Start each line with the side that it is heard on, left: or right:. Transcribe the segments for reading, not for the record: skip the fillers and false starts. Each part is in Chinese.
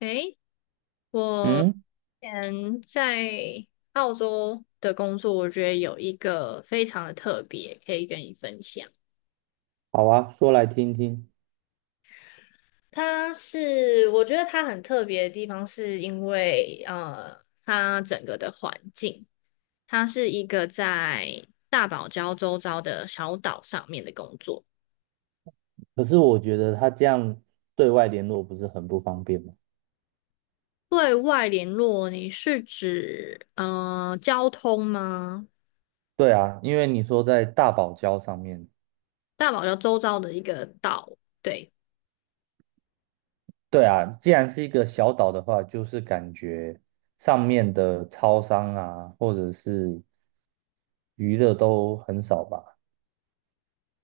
left: 诶，我
right: 嗯，
left: 之前在澳洲的工作，我觉得有一个非常的特别，可以跟你分享。
right: 好啊，说来听听。
left: 它是，我觉得它很特别的地方，是因为它整个的环境，它是一个在大堡礁周遭的小岛上面的工作。
right: 可是我觉得他这样对外联络不是很不方便吗？
left: 对外联络，你是指交通吗？
right: 对啊，因为你说在大堡礁上面，
left: 大堡礁周遭的一个岛。对，
right: 对啊，既然是一个小岛的话，就是感觉上面的超商啊，或者是娱乐都很少吧。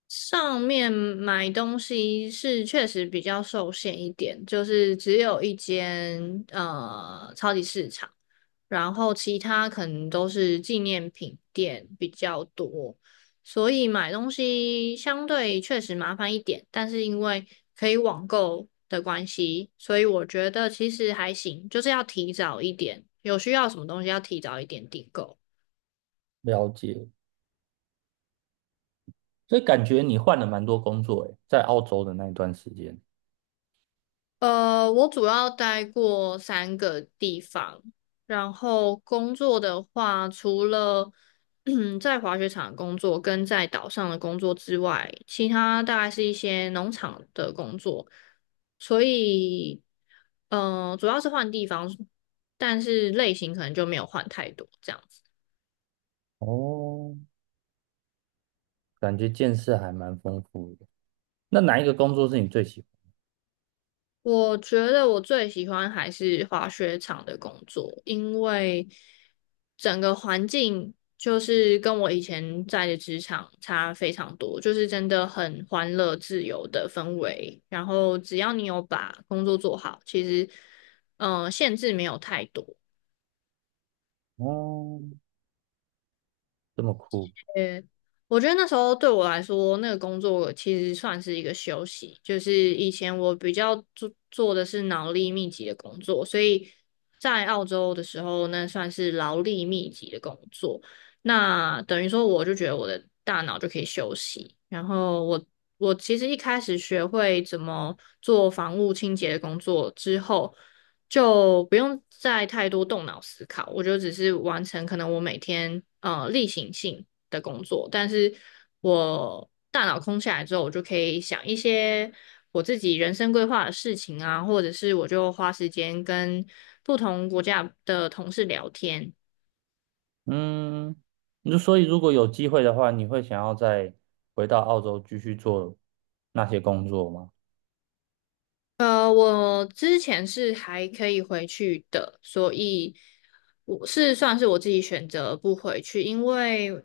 left: 上面买东西是确实比较受限一点，就是只有一间超级市场，然后其他可能都是纪念品店比较多，所以买东西相对确实麻烦一点，但是因为可以网购的关系，所以我觉得其实还行，就是要提早一点，有需要什么东西要提早一点订购。
right: 了解，所以感觉你换了蛮多工作诶，在澳洲的那一段时间。
left: 我主要待过三个地方，然后工作的话，除了嗯 在滑雪场工作跟在岛上的工作之外，其他大概是一些农场的工作，所以，主要是换地方，但是类型可能就没有换太多这样子。
right: 哦，感觉见识还蛮丰富的。那哪一个工作是你最喜
left: 我觉得我最喜欢还是滑雪场的工作，因为整个环境就是跟我以前在的职场差非常多，就是真的很欢乐、自由的氛围。然后只要你有把工作做好，其实限制没有太多。
right: 欢？哦，这么酷。
left: 呃，我觉得那时候对我来说，那个工作其实算是一个休息。就是以前我比较做的是脑力密集的工作，所以在澳洲的时候，那算是劳力密集的工作。那等于说，我就觉得我的大脑就可以休息。然后我其实一开始学会怎么做房屋清洁的工作之后，就不用再太多动脑思考，我就只是完成可能我每天例行性的工作，但是我大脑空下来之后，我就可以想一些我自己人生规划的事情啊，或者是我就花时间跟不同国家的同事聊天。
right: 嗯，你就所以如果有机会的话，你会想要再回到澳洲继续做那些工作吗？
left: 我之前是还可以回去的，所以我是算是我自己选择不回去，因为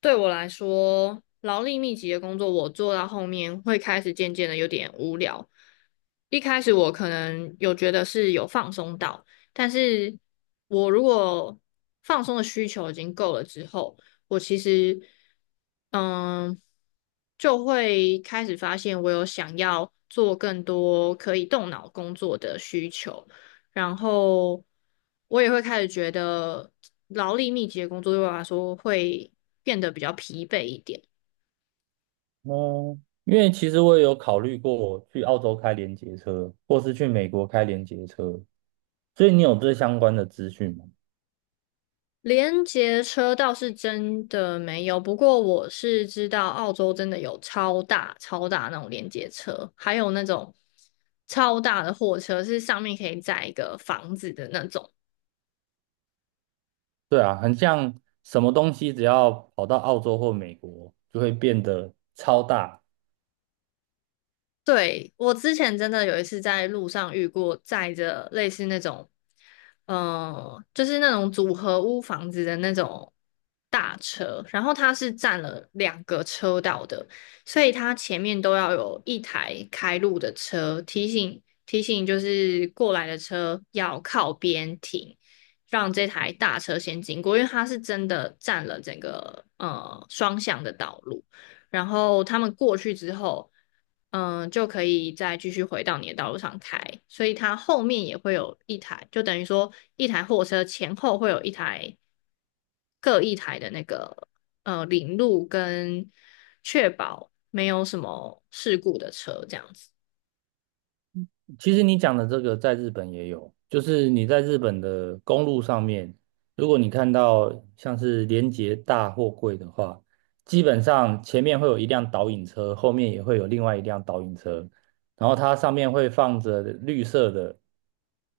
left: 对我来说，劳力密集的工作我做到后面会开始渐渐的有点无聊。一开始我可能有觉得是有放松到，但是我如果放松的需求已经够了之后，我其实嗯就会开始发现我有想要做更多可以动脑工作的需求，然后我也会开始觉得劳力密集的工作对我来说会变得比较疲惫一点。
right: 哦，因为其实我也有考虑过去澳洲开联结车，或是去美国开联结车，所以你有这相关的资讯吗？
left: 连接车倒是真的没有，不过我是知道澳洲真的有超大超大那种连接车，还有那种超大的货车，是上面可以载一个房子的那种。
right: 对啊，很像什么东西只要跑到澳洲或美国，就会变得超大，
left: 对，我之前真的有一次在路上遇过载着类似那种，就是那种组合屋房子的那种大车，然后它是占了两个车道的，所以它前面都要有一台开路的车提醒提醒，就是过来的车要靠边停，让这台大车先经过，因为它是真的占了整个双向的道路。然后他们过去之后，嗯，就可以再继续回到你的道路上开，所以它后面也会有一台，就等于说一台货车前后会有一台各一台的那个领路跟确保没有什么事故的车这样子。
right: 其实你讲的这个在日本也有，就是你在日本的公路上面，如果你看到像是连接大货柜的话，基本上前面会有一辆导引车，后面也会有另外一辆导引车，然后它上面会放着绿色的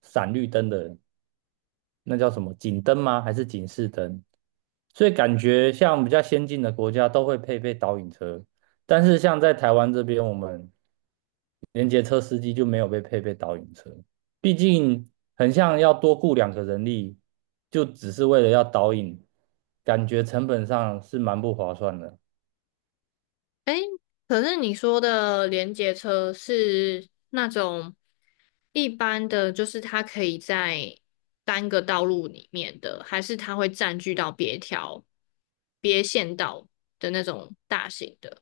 right: 闪绿灯的，那叫什么警灯吗？还是警示灯？所以感觉像比较先进的国家都会配备导引车，但是像在台湾这边，我们连接车司机就没有被配备导引车，毕竟很像要多雇两个人力，就只是为了要导引，感觉成本上是蛮不划算的。
left: 哎，可是你说的联结车是那种一般的，就是它可以在单个道路里面的，还是它会占据到别条、别线道的那种大型的？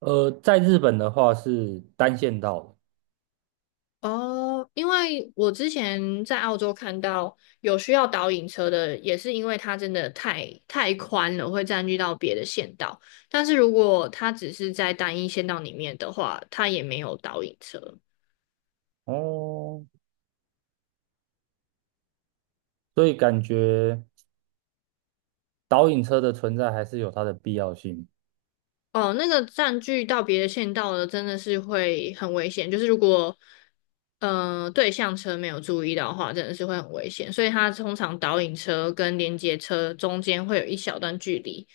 right: 在日本的话是单线道的
left: 哦，因为我之前在澳洲看到有需要导引车的，也是因为它真的太宽了，会占据到别的线道。但是如果它只是在单一线道里面的话，它也没有导引车。
right: 哦，所以感觉导引车的存在还是有它的必要性。
left: 哦，那个占据到别的线道的真的是会很危险，就是如果对向车没有注意到的话，真的是会很危险。所以它通常导引车跟连接车中间会有一小段距离，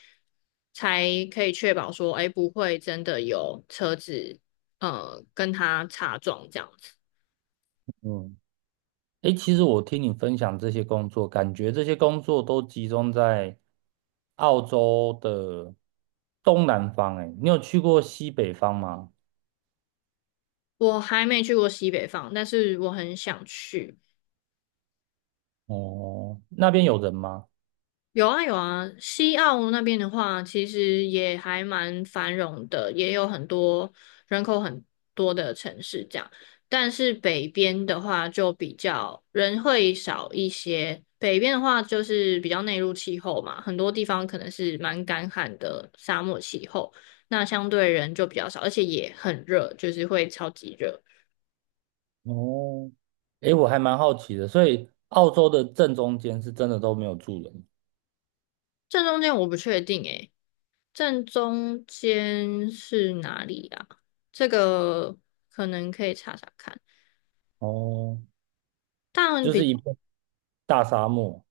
left: 才可以确保说，哎，不会真的有车子跟它擦撞这样子。
right: 嗯，诶，其实我听你分享这些工作，感觉这些工作都集中在澳洲的东南方。诶，你有去过西北方吗？
left: 我还没去过西北方，但是我很想去。
right: 哦，那边有人吗？
left: 有啊有啊，西澳那边的话，其实也还蛮繁荣的，也有很多人口很多的城市这样。但是北边的话就比较人会少一些，北边的话就是比较内陆气候嘛，很多地方可能是蛮干旱的沙漠气候，那相对人就比较少，而且也很热，就是会超级热。
right: 哦，诶，我还蛮好奇的，所以澳洲的正中间是真的都没有住人，
left: 正中间我不确定诶。正中间是哪里啊？这个可能可以查查看。
right: 哦，
left: 但
right: 就是
left: 比
right: 一片大沙漠。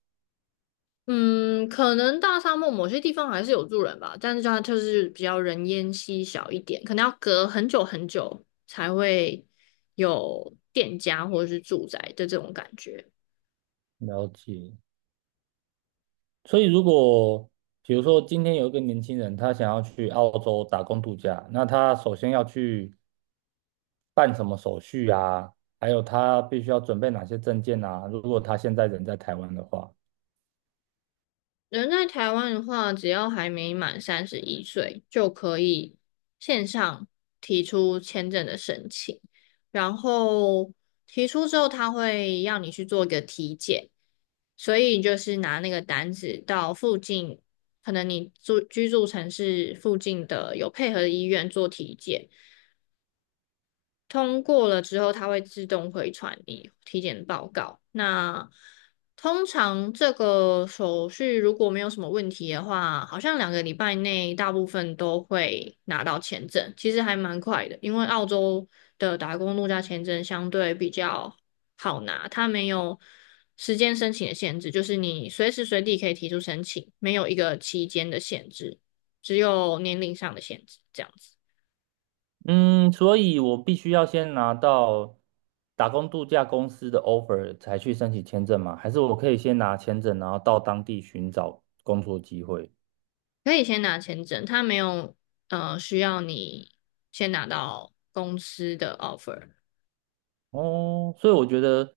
left: 嗯，可能大沙漠某些地方还是有住人吧，但是它就是比较人烟稀少一点，可能要隔很久很久才会有店家或者是住宅的这种感觉。
right: 了解。所以如果比如说今天有一个年轻人，他想要去澳洲打工度假，那他首先要去办什么手续啊？还有他必须要准备哪些证件啊？如果他现在人在台湾的话。
left: 人在台湾的话，只要还没满三十一岁，就可以线上提出签证的申请。然后提出之后，他会要你去做一个体检，所以就是拿那个单子到附近，可能你住居住城市附近的有配合的医院做体检。通过了之后，它会自动回传你体检报告。那通常这个手续如果没有什么问题的话，好像两个礼拜内大部分都会拿到签证，其实还蛮快的。因为澳洲的打工度假签证相对比较好拿，它没有时间申请的限制，就是你随时随地可以提出申请，没有一个期间的限制，只有年龄上的限制，这样子。
right: 嗯，所以我必须要先拿到打工度假公司的 offer 才去申请签证吗？还是我可以先拿签证，然后到当地寻找工作机会？
left: 可以先拿签证，他没有需要你先拿到公司的 offer。
right: 哦，所以我觉得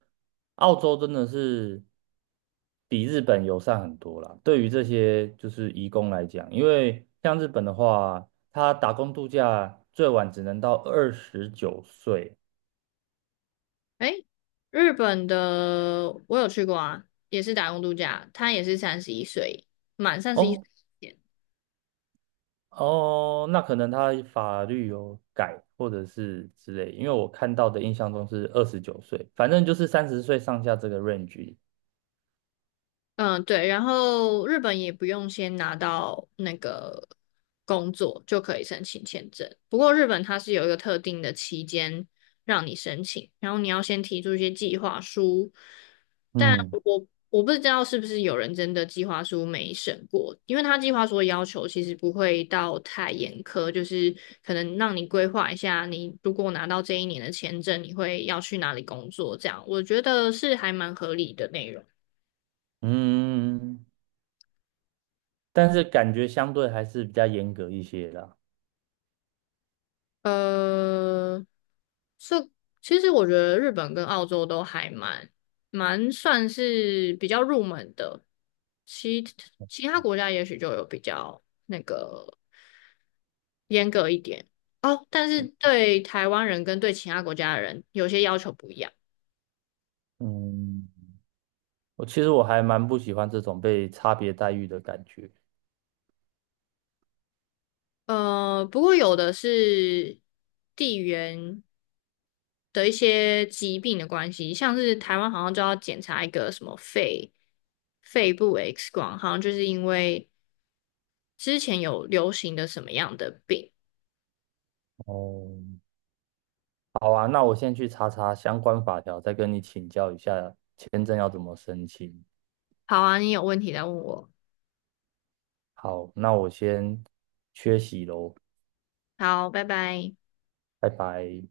right: 澳洲真的是比日本友善很多啦。对于这些就是移工来讲，因为像日本的话，他打工度假最晚只能到二十九岁。
left: 诶，日本的我有去过啊，也是打工度假，他也是三十一岁，满三十一岁。
right: 哦，哦，那可能他法律有改，或者是之类，因为我看到的印象中是二十九岁，反正就是30岁上下这个 range
left: 嗯，对，然后日本也不用先拿到那个工作就可以申请签证。不过日本它是有一个特定的期间让你申请，然后你要先提出一些计划书。但
right: 嗯
left: 我不知道是不是有人真的计划书没审过，因为他计划书的要求其实不会到太严苛，就是可能让你规划一下，你如果拿到这一年的签证，你会要去哪里工作，这样我觉得是还蛮合理的内容。
right: 嗯，但是感觉相对还是比较严格一些啦。
left: 呃，这其实我觉得日本跟澳洲都还蛮算是比较入门的，其其他国家也许就有比较那个严格一点哦，但是对台湾人跟对其他国家的人有些要求不一样。
right: 嗯，我其实我还蛮不喜欢这种被差别待遇的感觉。
left: 不过有的是地缘的一些疾病的关系，像是台湾好像就要检查一个什么肺部 X 光，好像就是因为之前有流行的什么样的病。
right: 哦，好啊，那我先去查查相关法条，再跟你请教一下签证要怎么申请。
left: 好啊，你有问题来问我。
right: 好，那我先缺席喽，
left: 好，拜拜。
right: 拜拜。